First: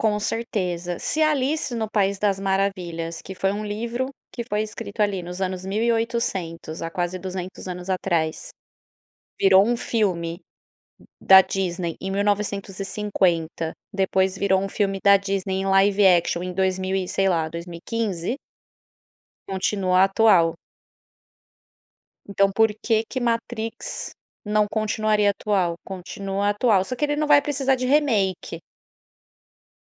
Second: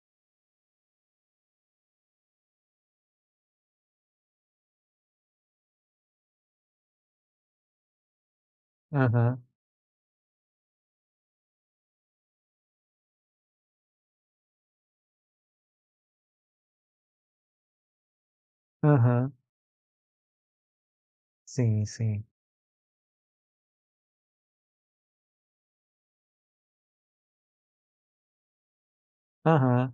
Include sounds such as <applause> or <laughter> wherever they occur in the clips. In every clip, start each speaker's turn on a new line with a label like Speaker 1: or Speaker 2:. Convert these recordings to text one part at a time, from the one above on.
Speaker 1: Com certeza. Se Alice no País das Maravilhas, que foi um livro que foi escrito ali nos anos 1800, há quase 200 anos atrás,
Speaker 2: Aham.
Speaker 1: virou um filme da Disney em 1950, depois virou um filme da Disney em live action em dois mil e, sei lá, 2015
Speaker 2: Aham.
Speaker 1: continua atual.
Speaker 2: Sim, sim.
Speaker 1: Então, por que que Matrix não continuaria atual? Continua atual, só que ele não vai precisar de remake.
Speaker 2: Aham.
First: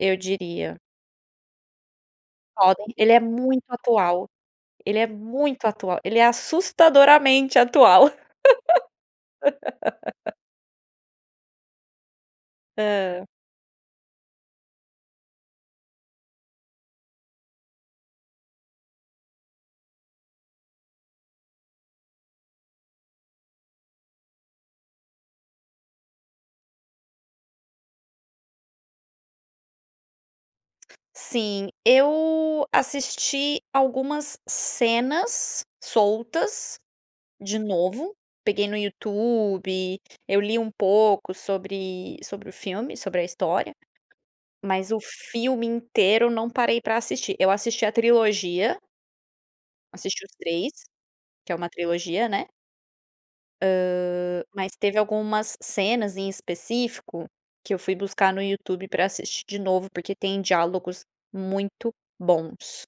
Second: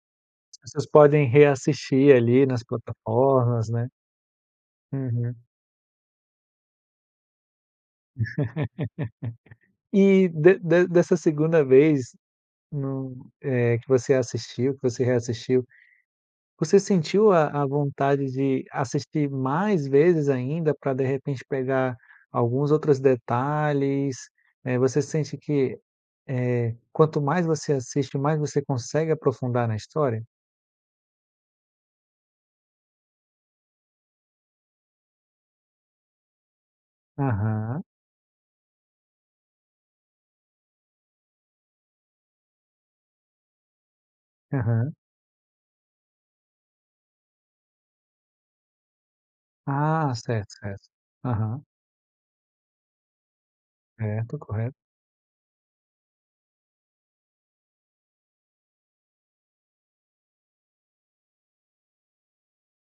Speaker 1: Eu diria.
Speaker 2: Vocês podem reassistir ali nas
Speaker 1: <unintelligible> Ele é muito
Speaker 2: plataformas, né
Speaker 1: atual, ele é
Speaker 2: Uhum.
Speaker 1: muito atual. Ele é assustadoramente atual.
Speaker 2: <laughs> E
Speaker 1: <laughs>
Speaker 2: de de dessa 2º vez, no
Speaker 1: Hã.
Speaker 2: eh, que você assistiu, que você reassistiu, você sentiu a a vontade de assistir mais vezes ainda, pra, de repente, pegar alguns outros detalhes, né. Você sente que, eh, quanto mais você assiste, mais você consegue aprofundar na história?
Speaker 1: Sim. Eu assisti algumas cenas soltas de
Speaker 2: Aham.
Speaker 1: novo. Peguei no YouTube, eu li um pouco sobre sobre o filme sobre a história, mas
Speaker 2: Aham.
Speaker 1: o filme inteiro não parei para assistir. Eu assisti a trilogia
Speaker 2: Ah,
Speaker 1: Assisti os
Speaker 2: certo,
Speaker 1: 3.
Speaker 2: certo.
Speaker 1: Que é
Speaker 2: Aham.
Speaker 1: um trilogia, né.
Speaker 2: Certo,
Speaker 1: Hã, mas
Speaker 2: correto.
Speaker 1: teve algumas cenas, em específico, que eu fui buscar no YouTube para assistir de novo, porque tem diálogos muito bons.